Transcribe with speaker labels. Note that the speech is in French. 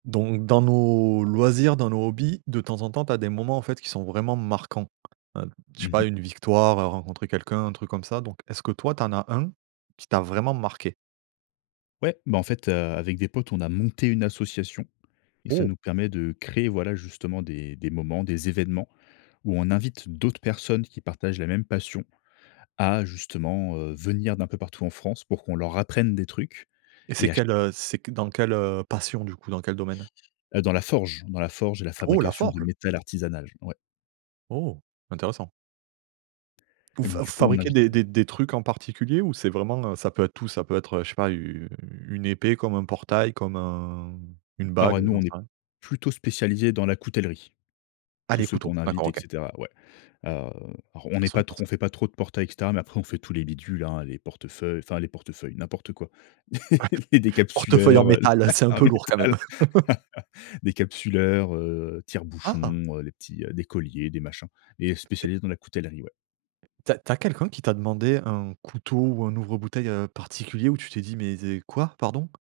Speaker 1: Donc dans nos loisirs, dans nos hobbies, de temps en temps tu as des moments, en fait, qui sont vraiment marquants. Heu, je
Speaker 2: Mmh
Speaker 1: sais pas
Speaker 2: mh.
Speaker 1: une victoire, heu, rencontrer quelqu'un, un truc comme ça. Donc est-ce que toi tu en as 1, qui t'a vraiment marqué?
Speaker 2: Ouais, bah, en fait, heu, avec des potes, on a monté une association et ça
Speaker 1: Oh!
Speaker 2: nous permet de créer, voilà, justement des des moments, des événements, où on invite d'autres personnes qui partagent la même passion, à justement, heu, venir d'un peu partout en France pour qu'on leur apprenne des trucs
Speaker 1: Et
Speaker 2: et
Speaker 1: c'est
Speaker 2: à ch
Speaker 1: quelle, heu c'est q dans quelle, heu, passion du coup, dans quel domaine?
Speaker 2: Heu, dans la forge. Dans la forge, la
Speaker 1: Oh, la
Speaker 2: fabrication de
Speaker 1: forge?
Speaker 2: métal artisanal. Ouais.
Speaker 1: Oh, intéressant. Vous
Speaker 2: Et
Speaker 1: f heu,
Speaker 2: donc coup, on
Speaker 1: fabriquez
Speaker 2: invite,
Speaker 1: des
Speaker 2: heu
Speaker 1: des des trucs en particulier ou c'est vraiment, heu, ça peut être tout, ça peut être, heu, je sais pas u une épée comme un portail, comme un une
Speaker 2: Alors,
Speaker 1: bague,
Speaker 2: heu,
Speaker 1: heu,
Speaker 2: nous
Speaker 1: j'en
Speaker 2: on
Speaker 1: sais
Speaker 2: est
Speaker 1: rien?
Speaker 2: plutôt spécialisés dans la coutellerie.
Speaker 1: Ah,
Speaker 2: Tous
Speaker 1: les
Speaker 2: ceux
Speaker 1: couteaux.
Speaker 2: qu'on invite
Speaker 1: D'accord,
Speaker 2: et
Speaker 1: OK.
Speaker 2: cetera, ouais. Heu, alors on
Speaker 1: Ah,
Speaker 2: n'est pas
Speaker 1: sympa
Speaker 2: trop
Speaker 1: ça.
Speaker 2: on fait pas trop de portails, et cetera, mais après on fait tous les bidules, hein, les portefeuilles enfin, les portefeuilles, n'importe quoi. Les
Speaker 1: Portefeuille en
Speaker 2: décapsuleurs, heu,
Speaker 1: métal, c'est un
Speaker 2: en
Speaker 1: peu lourd quand même.
Speaker 2: métal. Décapsuleurs, heu,
Speaker 1: Ah!
Speaker 2: tire-bouchons, heu, les petits, heu des colliers, des machins. Mais
Speaker 1: Et
Speaker 2: spécialistes dans la coutellerie, ouais.
Speaker 1: Tu as tu as quelqu'un qui t'a demandé un couteau ou un ouvre bouteille, heu, particulier où tu t'es dit: «Mais zé quoi, pardon»?